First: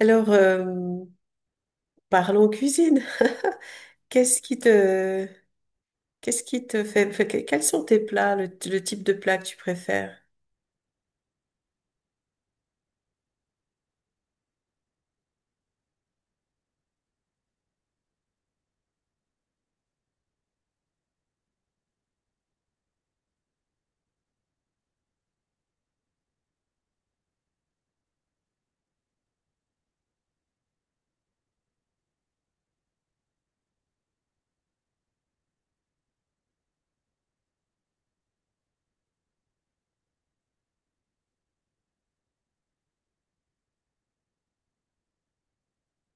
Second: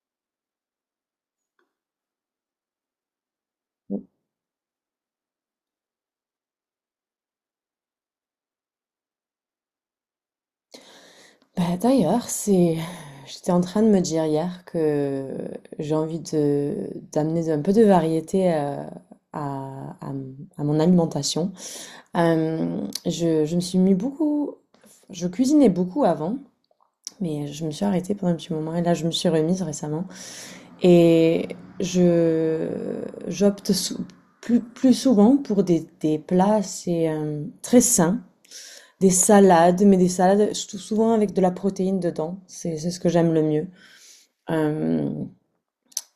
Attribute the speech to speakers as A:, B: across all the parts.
A: Alors, parlons cuisine. Qu'est-ce qui te, qu'est-ce qui te fait, fait que- quels sont tes plats, le type de plat que tu préfères?
B: Bah, d'ailleurs, j'étais en train de me dire hier que j'ai envie de d'amener un peu de variété à, à, à mon alimentation. Je me suis mis Je cuisinais beaucoup avant, mais je me suis arrêtée pendant un petit moment et là, je me suis remise récemment. Et je j'opte sou- plus souvent pour des plats assez très sains, des salades, mais des salades souvent avec de la protéine dedans. C'est ce que j'aime le mieux. Euh,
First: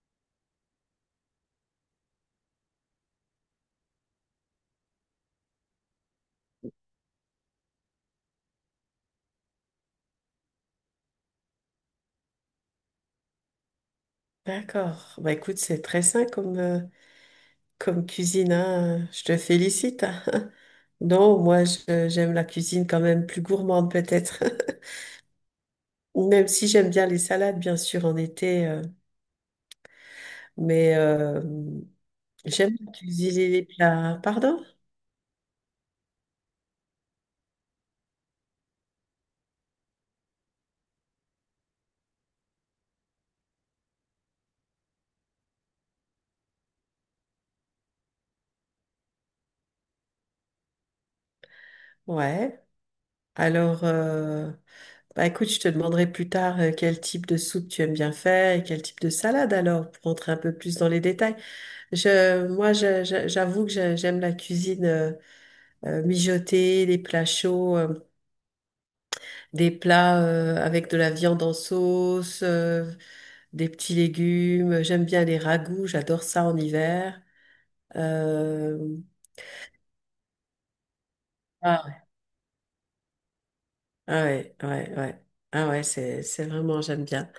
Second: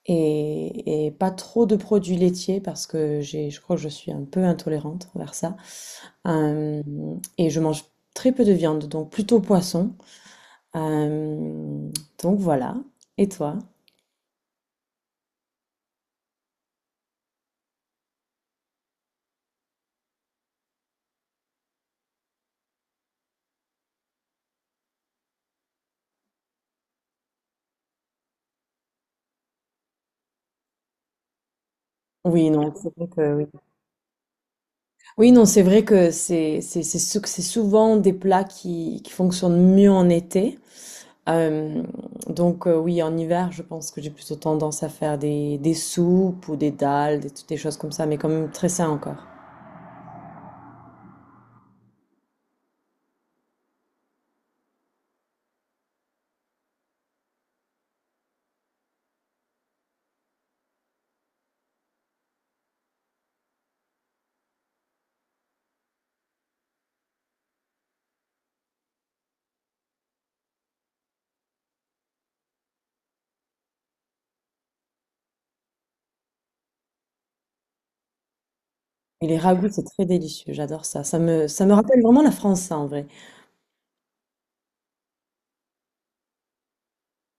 B: et pas trop de produits laitiers parce que je crois que je suis un peu intolérante envers ça. Euh, et je mange très peu de viande, donc plutôt poisson. Euh, donc voilà. Et toi?
A: D'accord. Bah écoute, c'est très sain comme cuisine, hein. Je te félicite. Non, moi, j'aime la cuisine quand même plus gourmande peut-être. Même si j'aime bien les salades, bien sûr, en été, mais
B: Oui, non,
A: j'aime
B: c'est vrai que oui.
A: cuisiner les plats. Pardon?
B: Oui, non, c'est vrai que c'est souvent des plats qui fonctionnent mieux en été. Euh, oui, en hiver, je pense que j'ai plutôt tendance à faire des soupes ou des dalles, toutes des choses comme ça, mais quand même très sain encore.
A: Ouais. Alors. Bah écoute, je te demanderai plus tard quel type de soupe tu aimes bien faire et quel type de salade alors, pour rentrer un peu plus dans les détails. Moi, j'avoue que j'aime la cuisine mijotée, les plats chauds, des plats avec de la viande en sauce, des petits légumes. J'aime bien les ragoûts, j'adore ça en hiver. Euh,
B: Et les ragoûts, c'est très délicieux, j'adore ça. Ça me rappelle vraiment la France, ça, en vrai.
A: Ah ouais, ouais, ouais. Ah ouais, c'est vraiment, j'aime bien.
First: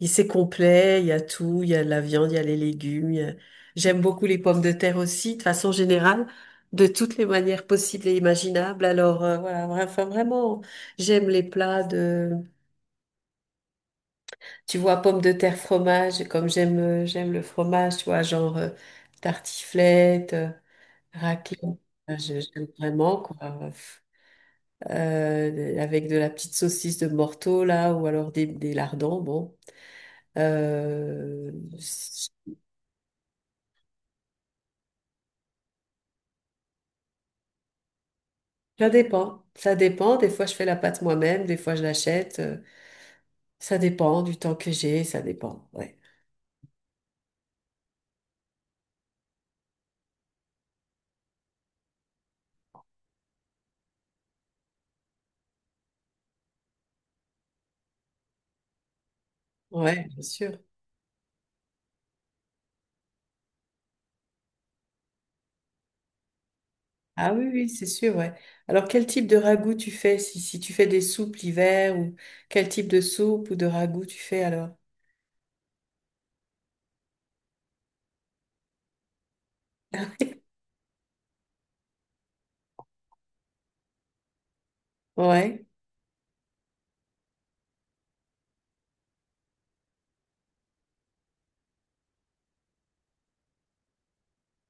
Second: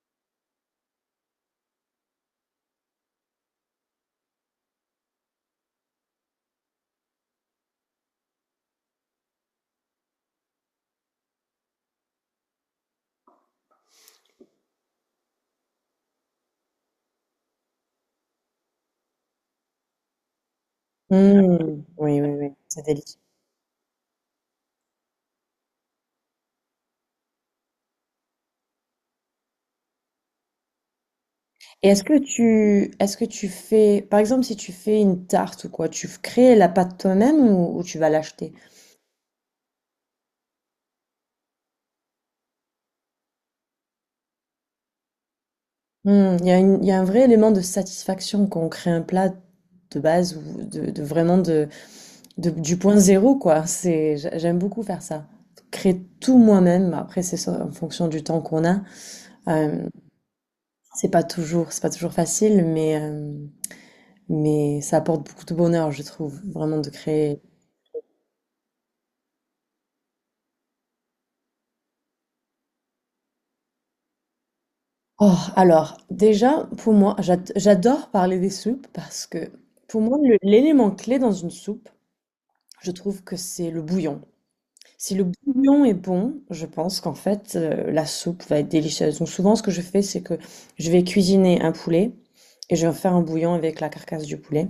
A: Il C'est complet, il y a tout, il y a de la viande, il y a les légumes. J'aime beaucoup les pommes de terre aussi, de façon générale, de toutes les manières possibles et imaginables. Alors voilà, enfin, vraiment, j'aime les plats de, tu vois, pommes de terre, fromage, comme j'aime le fromage, tu vois, genre tartiflette, raclette.
B: Mmh, oui, oui, oui,
A: J'aime
B: c'est délicieux.
A: vraiment, quoi. Avec de la petite saucisse de Morteau là, ou alors des lardons. Bon, Euh,
B: Et est-ce que tu fais, par exemple, si tu fais une tarte ou quoi, tu crées la pâte toi-même, ou tu vas l'acheter?
A: ça dépend. Ça dépend. Des fois, je fais la pâte moi-même. Des fois, je l'achète. Ça dépend du temps que j'ai. Ça dépend. Ouais.
B: Mmh, il y a un vrai élément de satisfaction quand on crée un plat de base ou de vraiment du point zéro, quoi. J'aime beaucoup faire ça. Créer tout moi-même. Après, c'est ça, en fonction du temps qu'on a. Euh,
A: Ouais, bien sûr.
B: c'est pas toujours facile, mais ça apporte beaucoup de bonheur, je trouve, vraiment de
A: Ah
B: créer.
A: oui, oui, c'est sûr. Ouais. Alors, quel type de ragoût tu fais? Si, si tu fais des soupes l'hiver ou quel type de soupe ou de ragoût tu fais alors?
B: Oh, alors, déjà, pour moi, j'adore parler des soupes parce que, pour moi, le- l'élément clé dans une soupe, je trouve que c'est le bouillon. Si le
A: Ouais.
B: bouillon est bon, je pense qu'en fait, la soupe va être délicieuse. Donc souvent, ce que je fais, c'est que je vais cuisiner un poulet et je vais faire un bouillon avec la carcasse du poulet.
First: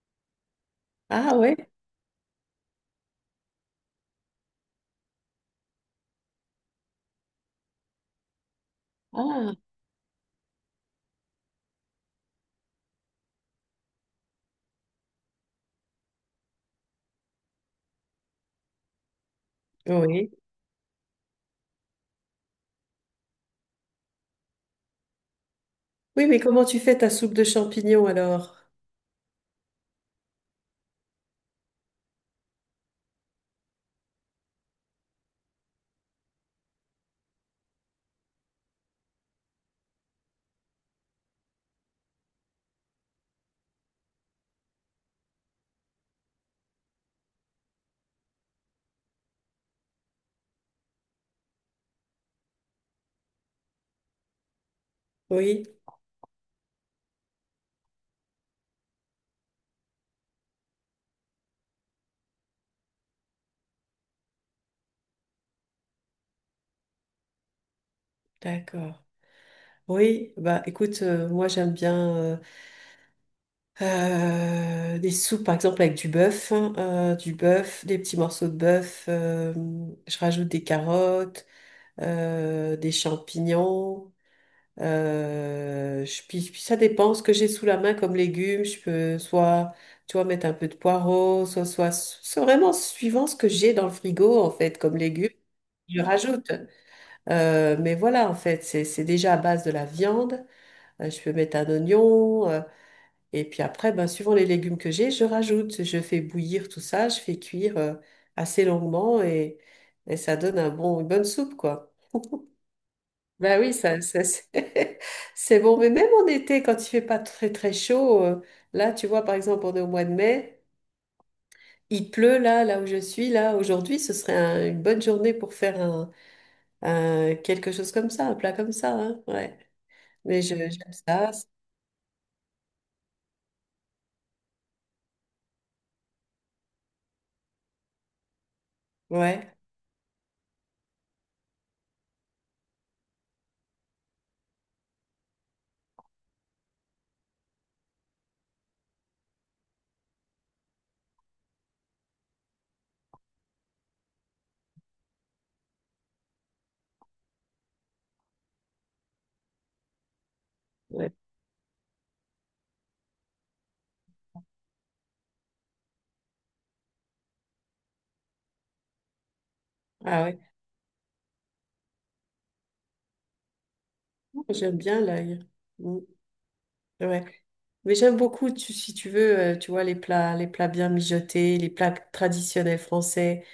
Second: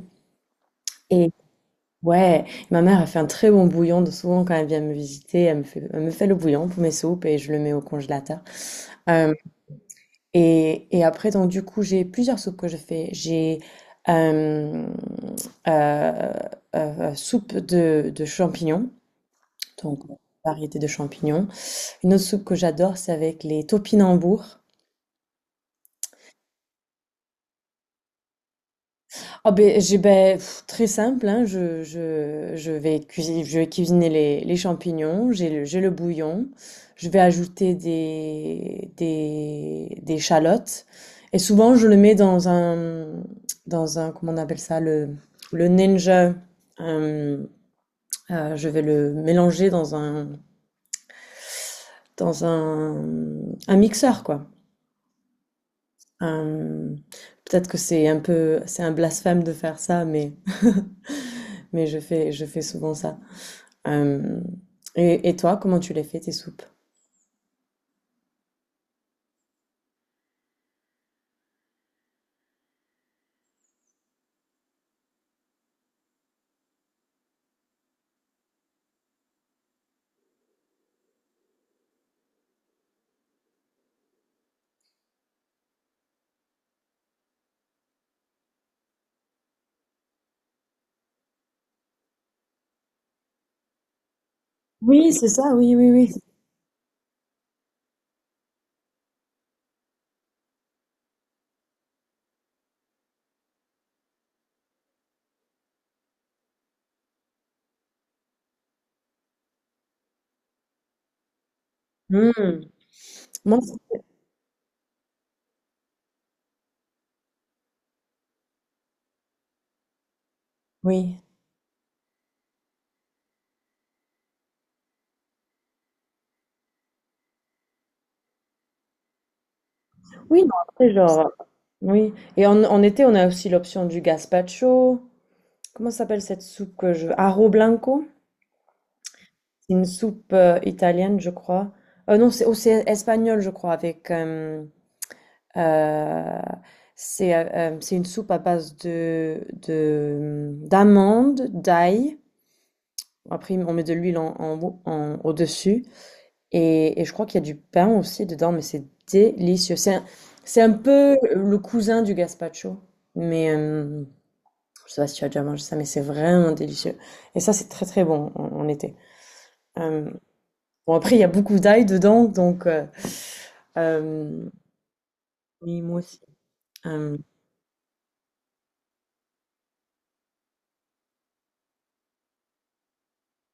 B: Et
A: Ah ouais.
B: ouais, ma mère a fait un très bon bouillon. Donc souvent, quand elle vient me visiter, elle me fait le bouillon pour mes soupes et je le mets au congélateur. Euh,
A: Ah
B: et après, donc du coup, j'ai plusieurs soupes que je fais. J'ai euh, euh, Soupe de champignons, donc
A: oui.
B: variété de champignons. Une autre soupe que j'adore, c'est avec les topinambours.
A: Oui, mais comment tu fais ta soupe de champignons alors?
B: Ah ben, très simple, hein, je vais cuisiner, les champignons, j'ai le bouillon, je vais ajouter des chalottes, et souvent je le mets dans un, comment on appelle ça, le ninja, euh, je vais le mélanger dans un mixeur, quoi.
A: Oui.
B: Euh, Peut-être que c'est un blasphème de faire ça, mais, mais je fais souvent ça. Euh, et toi, comment tu les fais, tes soupes?
A: D'accord. Oui, bah écoute, moi j'aime bien des soupes par exemple avec du bœuf, hein, du bœuf, des petits morceaux de bœuf, je rajoute des carottes, des champignons, puis ça dépend ce que j'ai sous la main comme légumes, je peux soit, tu vois, mettre un peu de poireaux, c'est vraiment suivant ce que j'ai dans le frigo en fait comme
B: Oui, c'est
A: légumes.
B: ça, oui, oui,
A: Je
B: oui.
A: rajoute. Mais voilà, en fait, c'est déjà à base de la viande. Je peux mettre un oignon. Et puis après, ben, suivant les légumes que j'ai, je rajoute. Je fais bouillir tout ça. Je fais cuire assez longuement et ça donne un bon, une bonne soupe, quoi.
B: Hmm.
A: Ben
B: Moi,
A: oui, c'est c'est bon. Mais même en été, quand il fait pas très très chaud, là, tu vois, par exemple, on est au mois de mai.
B: oui.
A: Il pleut là, là où je suis, là, aujourd'hui, ce serait une bonne journée pour faire quelque chose comme ça, un plat comme ça, hein, ouais. Mais
B: Oui, non, après,
A: j'aime
B: genre.
A: ça,
B: Oui. Et en été, on a aussi l'option du gazpacho. Comment s'appelle cette soupe Arro blanco?
A: ouais,
B: C'est une soupe italienne, je crois. Non, c'est espagnol, je crois. Euh, c'est une soupe à base de d'amandes, d'ail. Après, on met de l'huile au-dessus. Et je crois qu'il y a du pain aussi dedans, mais c'est délicieux. C'est un
A: ouais.
B: peu le cousin du gazpacho. Mais je sais pas si tu as déjà mangé ça, mais c'est vraiment délicieux. Et ça, c'est très très bon en été. Euh,
A: Ah ouais.
B: bon, après, il y a beaucoup d'ail dedans. euh,
A: J'aime bien l'ail.
B: oui, moi
A: Mm.
B: aussi. Euh,
A: Ouais. Mais j'aime beaucoup, si tu veux, tu vois, les plats bien mijotés, les plats traditionnels français.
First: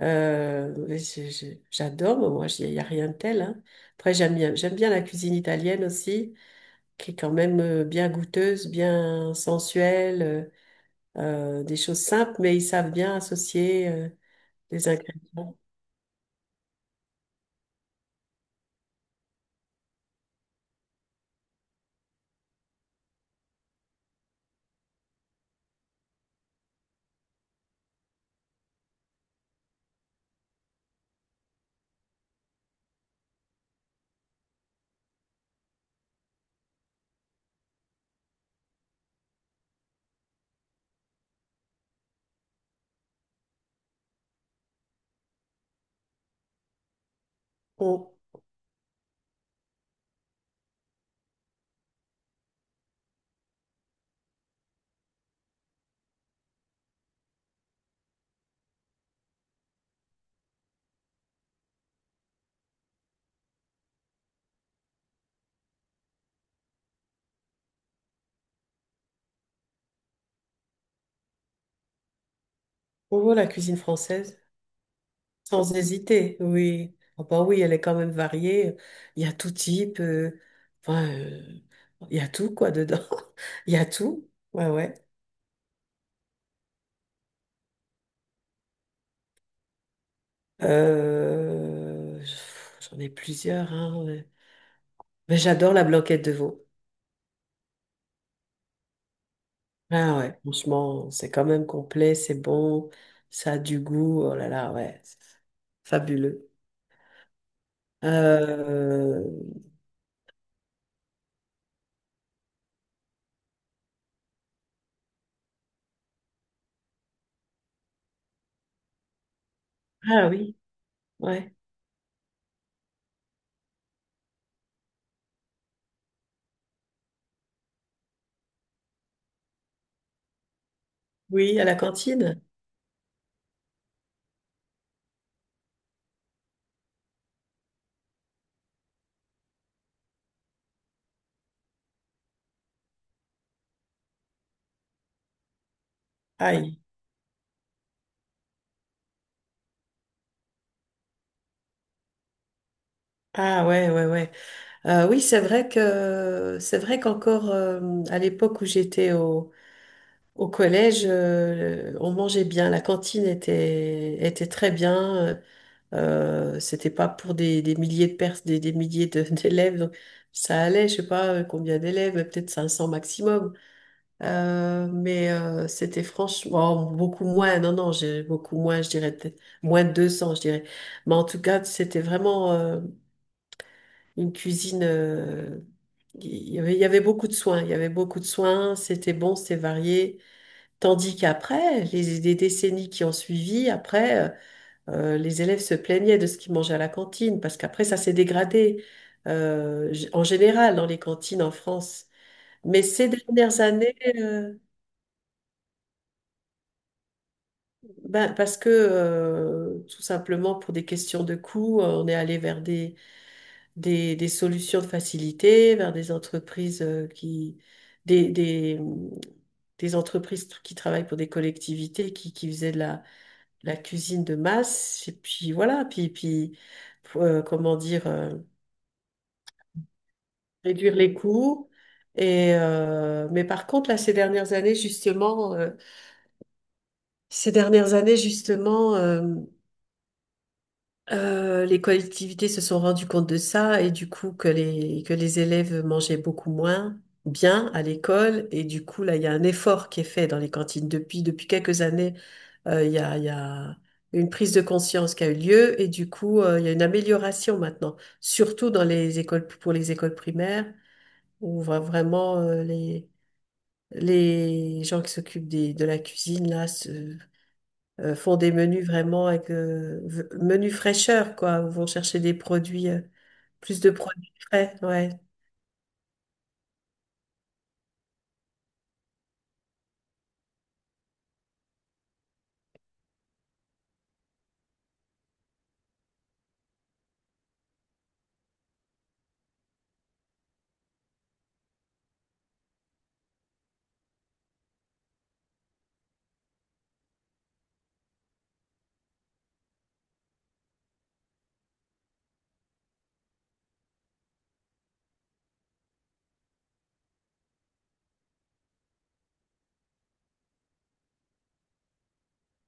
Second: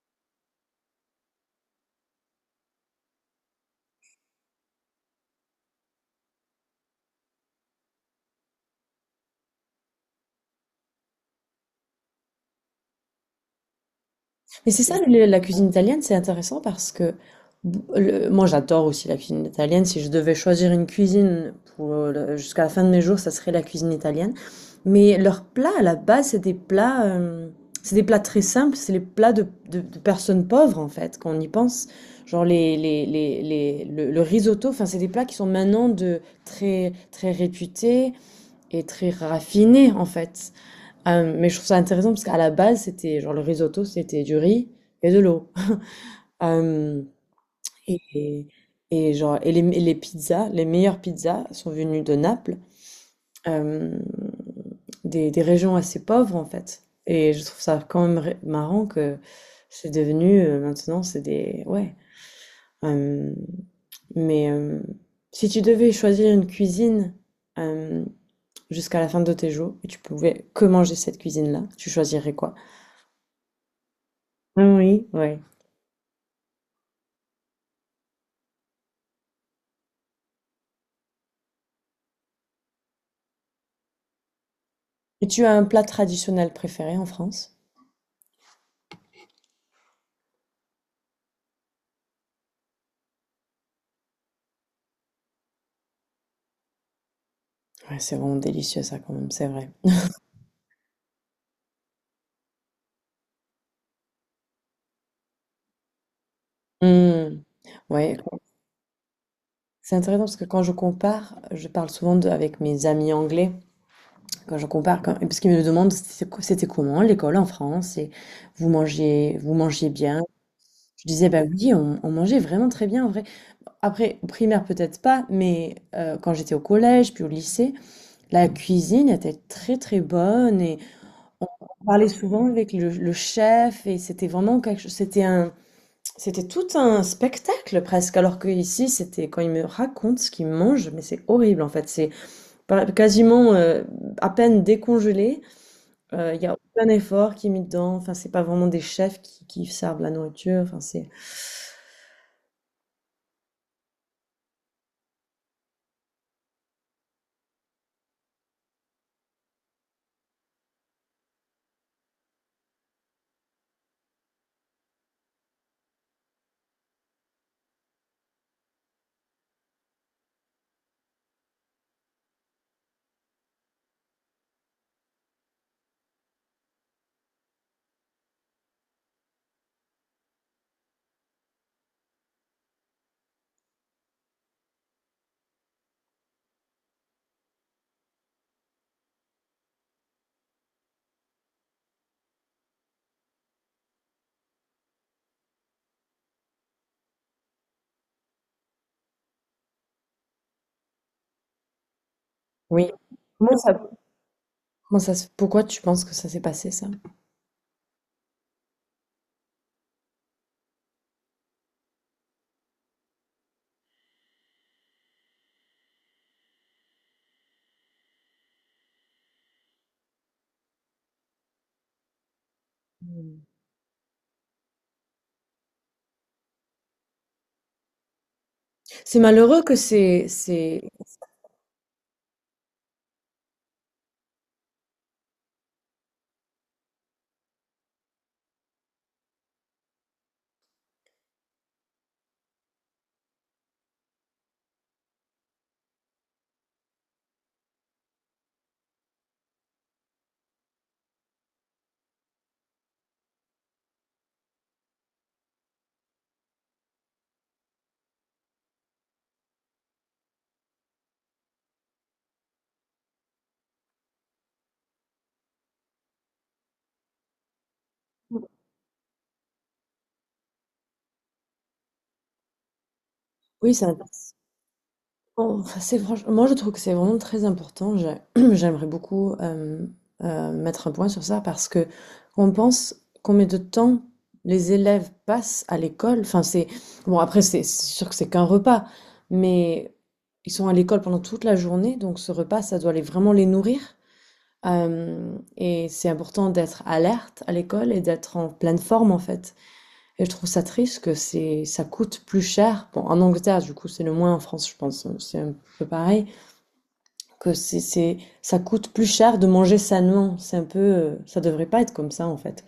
A: Ouais, j'adore, moi, il n'y a rien de tel. Hein. Après, j'aime bien la cuisine italienne aussi, qui est quand même bien goûteuse, bien sensuelle, euh, des choses simples, mais ils savent bien associer
B: Mais c'est
A: les
B: ça, la
A: ingrédients.
B: cuisine italienne, c'est intéressant parce que moi j'adore aussi la cuisine italienne. Si je devais choisir une cuisine jusqu'à la fin de mes jours, ça serait la cuisine italienne. Mais leurs plats à la base, c'est des plats très simples, c'est les plats de personnes pauvres en fait, quand on y pense. Genre le risotto, enfin c'est des plats qui sont maintenant de très très réputés et très raffinés en fait. Mais je trouve ça intéressant parce qu'à la base, c'était genre le risotto, c'était du riz et de l'eau. Euh,
A: On,
B: et, et genre, et les pizzas, les meilleures pizzas sont venues de Naples, euh, des régions assez pauvres en fait. Et je trouve ça quand même marrant que c'est devenu maintenant, c'est des. Ouais. Euh, mais si tu devais choisir une cuisine euh, jusqu'à la fin de tes jours et tu pouvais que manger cette cuisine-là, tu choisirais quoi?
A: on voit la cuisine française.
B: Oui, ouais.
A: Sans hésiter, oui. Ah bah oui, elle est quand même variée. Il y a tout type. Enfin, il y a tout, quoi, dedans. Il y a tout. Ouais, ouais.
B: Et tu as un plat traditionnel préféré en France?
A: Euh, J'en ai plusieurs, hein, ouais. Mais j'adore la blanquette de veau.
B: Ouais, c'est vraiment délicieux ça quand même, c'est vrai.
A: Ah ouais, franchement, c'est quand même complet, c'est bon, ça a du goût. Oh là là, ouais, c'est fabuleux.
B: Mmh. Ouais,
A: Euh,
B: c'est intéressant parce que quand je compare, je parle souvent avec mes amis anglais, quand je compare, quand, parce qu'ils me demandent c'était comment l'école en France et vous mangez bien.
A: ah oui,
B: Je disais bah
A: ouais.
B: oui, on mangeait vraiment très bien en vrai. Après, au primaire peut-être pas, mais quand j'étais au collège puis au lycée, la cuisine était très très bonne et On
A: Oui, à la
B: on parlait
A: cantine.
B: souvent avec le chef et c'était vraiment quelque chose, c'était tout un spectacle presque. Alors que ici, c'était quand il me raconte ce qu'il mange, mais c'est horrible en fait. C'est pas- Quasiment à peine décongelé. Il y a
A: Aïe.
B: aucun effort qui est mis dedans. Enfin, c'est pas vraiment des chefs qui servent la nourriture. Enfin,
A: Ah ouais, ouais, ouais. Oui, c'est vrai qu'encore à l'époque où j'étais au collège, on mangeait bien. La cantine était très bien. C'était pas pour des milliers de pers des milliers de- d'élèves, donc ça allait. Je sais pas combien d'élèves, mais peut-être 500 maximum. Mais c'était franchement oh, beaucoup moins. Non, non, j'ai beaucoup moins. Je dirais peut-être moins de 200, je dirais. Mais en tout cas, c'était vraiment. Une cuisine. Il y avait beaucoup de soins. Il y avait beaucoup de soins. C'était bon, c'était varié. Tandis qu'après, les décennies qui ont suivi, après, les élèves se plaignaient de ce qu'ils mangeaient à la cantine parce qu'après, ça s'est dégradé en général dans les cantines en France. Mais
B: oui.
A: ces
B: Comment
A: dernières
B: ça,
A: années,
B: Pourquoi tu penses que ça s'est passé ça?
A: ben, parce que tout simplement pour des questions de coût, on est allé vers des solutions de facilité vers des entreprises des, des, hum, qui travaillent pour des collectivités qui faisaient de la cuisine de masse. Et puis voilà, puis comment dire,
B: C'est malheureux que
A: réduire les coûts. Et mais par contre, là, ces dernières années, justement, les collectivités se sont rendues compte de ça et du coup que que les élèves mangeaient beaucoup moins bien à l'école et du coup là il y a un effort qui est fait dans les cantines depuis quelques années il y a une prise de conscience qui a eu lieu et du coup il y a une amélioration maintenant surtout dans les écoles pour les écoles primaires où on voit vraiment les gens qui s'occupent de la cuisine là font des menus vraiment avec menus fraîcheur, quoi, où vont chercher des produits,
B: oui,
A: plus
B: c'est
A: de
B: un-
A: produits frais, ouais.
B: Bon, enfin, moi je trouve que c'est vraiment très important. J'aimerais beaucoup mettre un point sur ça parce que on pense combien de temps les élèves passent à l'école. Enfin, c'est bon, après, c'est sûr que c'est qu'un repas, mais ils sont à l'école pendant toute la journée, donc ce repas ça doit vraiment les nourrir. Et c'est important d'être alerte à l'école et d'être en pleine forme en fait. Et je trouve ça triste que ça coûte plus cher. Bon, en Angleterre, du coup, c'est le moins en France, je pense, c'est un peu pareil. Que ça coûte plus cher de manger sainement. Ça devrait pas être comme ça, en fait.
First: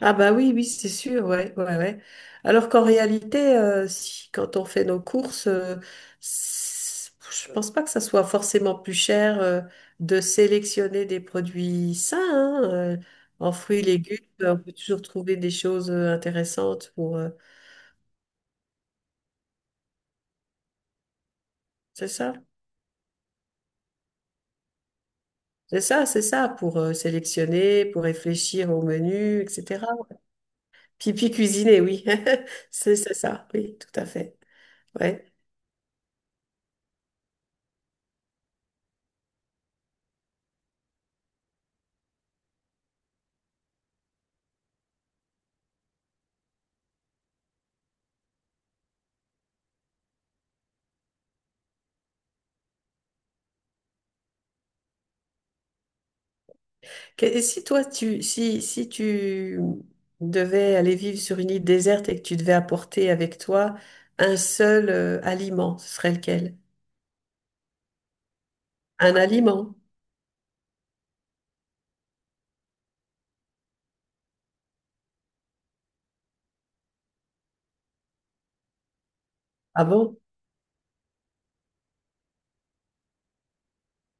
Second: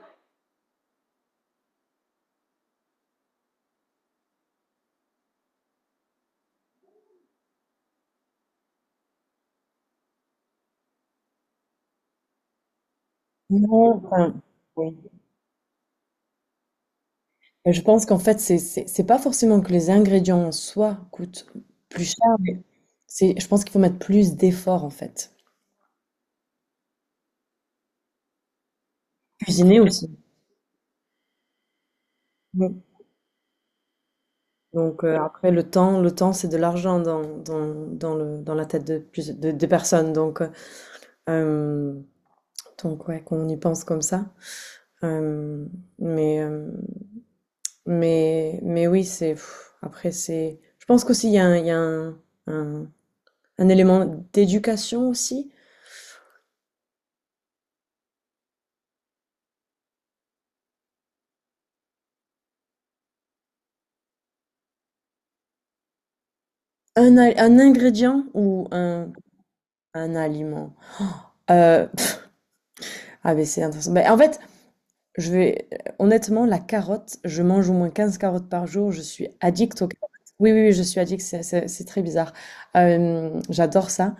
A: Ah bah oui, oui, c'est sûr, ouais, ouais, ouais. Alors qu'en réalité, si, quand on fait nos courses, c'est- je pense pas que ça soit forcément plus cher de sélectionner des produits sains, hein, en fruits et
B: Non,
A: légumes,
B: enfin,
A: on peut
B: oui.
A: toujours trouver des choses intéressantes
B: Et je pense qu'en fait, c'est pas forcément que les ingrédients en soi coûtent plus
A: c'est ça?
B: cher, mais je pense qu'il faut mettre plus d'efforts, en fait.
A: C'est ça, c'est ça, pour sélectionner, pour réfléchir au menu,
B: Cuisiner
A: etc.
B: aussi.
A: Puis cuisiner, oui.
B: Oui.
A: C'est ça, oui, tout à fait.
B: Donc,
A: Ouais.
B: après le temps c'est de l'argent dans la tête de des personnes. Euh, Donc ouais, qu'on y pense comme ça. Euh, mais, euh, mais oui, après, je pense qu'aussi, il y a un, il y a un- un élément d'éducation aussi.
A: Et si tu devais aller vivre sur une île déserte et que tu devais apporter avec toi un seul aliment, ce serait lequel?
B: Un ingrédient ou un,
A: Un aliment.
B: un aliment. Euh, pff, ah, mais c'est intéressant. Mais en fait, Je vais honnêtement, la carotte, je mange au moins 15 carottes par jour, je suis addict
A: Ah
B: aux carottes.
A: bon?
B: Oui, oui, oui, je suis addict, c'est très bizarre. J'adore ça.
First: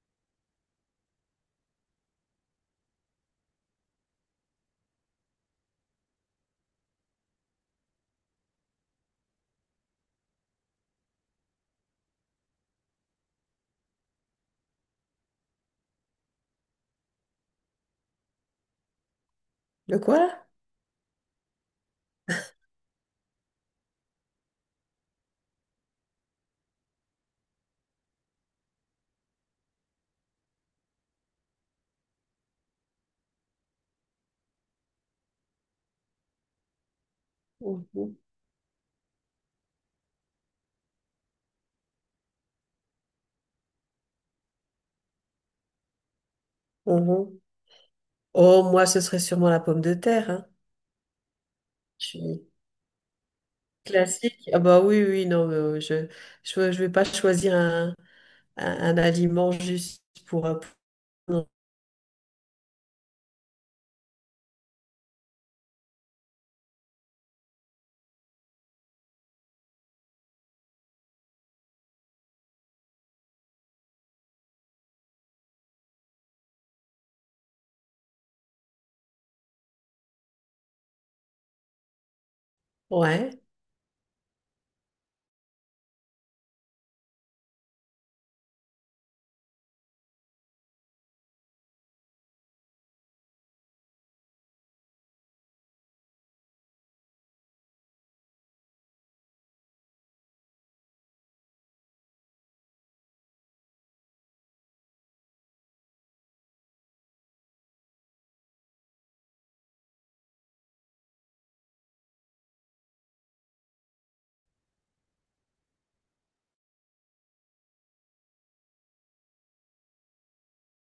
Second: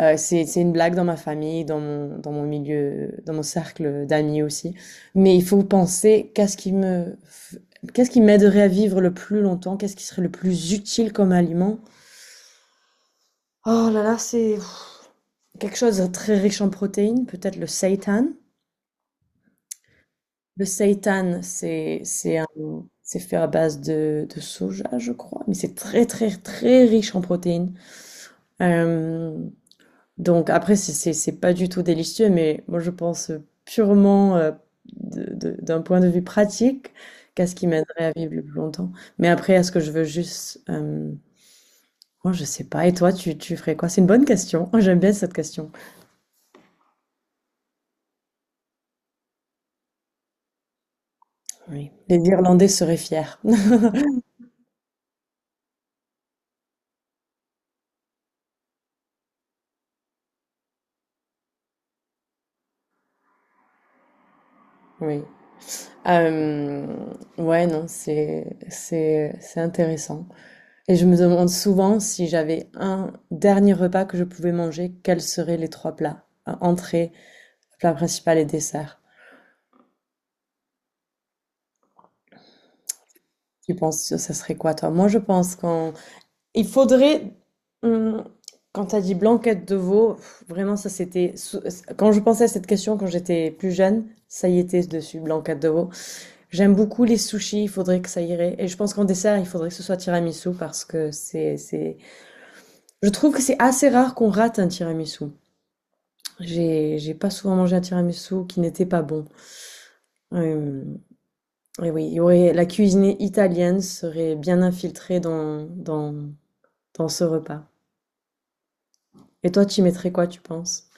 B: C'est une blague dans ma famille, dans mon milieu, dans mon cercle d'amis aussi. Mais il faut penser qu'est-ce qui m'aiderait à vivre le plus longtemps, qu'est-ce qui serait le plus utile comme aliment. Oh là là, c'est quelque chose de très riche en protéines, peut-être le seitan.
A: Le quoi?
B: Le seitan. C'est fait à base de soja, je crois, mais c'est très très très riche en protéines. Euh, donc après, c'est pas du tout délicieux, mais moi je pense purement d'un point de vue pratique qu'à ce qui m'aiderait à
A: Mhm.
B: vivre le plus longtemps. Mais après, est-ce que je veux juste. Moi je sais pas, et toi tu ferais quoi? C'est une bonne question. Oh, j'aime bien cette question.
A: Mhm. Oh, moi, ce serait sûrement la pomme de terre.
B: Oui. Les
A: Hein.
B: Irlandais seraient fiers.
A: Classique. Ah bah oui, oui, non, mais, je vais pas choisir un aliment juste pour-
B: Oui. Euh, ouais, non, c'est intéressant. Et je me demande souvent si j'avais un dernier repas que je pouvais manger, quels seraient les trois plats? Entrée, plat principal et dessert.
A: Ouais.
B: Tu penses que ça serait quoi, toi? Moi, il faudrait. hum, Quand tu as dit blanquette de veau, vraiment, Quand je pensais à cette question quand j'étais plus jeune, ça y était dessus, blanquette de veau. J'aime beaucoup les sushis, il faudrait que ça irait. Et je pense qu'en dessert, il faudrait que ce soit tiramisu parce que c'est. Je trouve que c'est assez rare qu'on rate un tiramisu. J'ai pas souvent mangé un tiramisu qui n'était pas bon. Hem, et oui, il y aurait la cuisine italienne serait bien infiltrée dans ce repas. Et toi, tu y mettrais quoi, tu penses?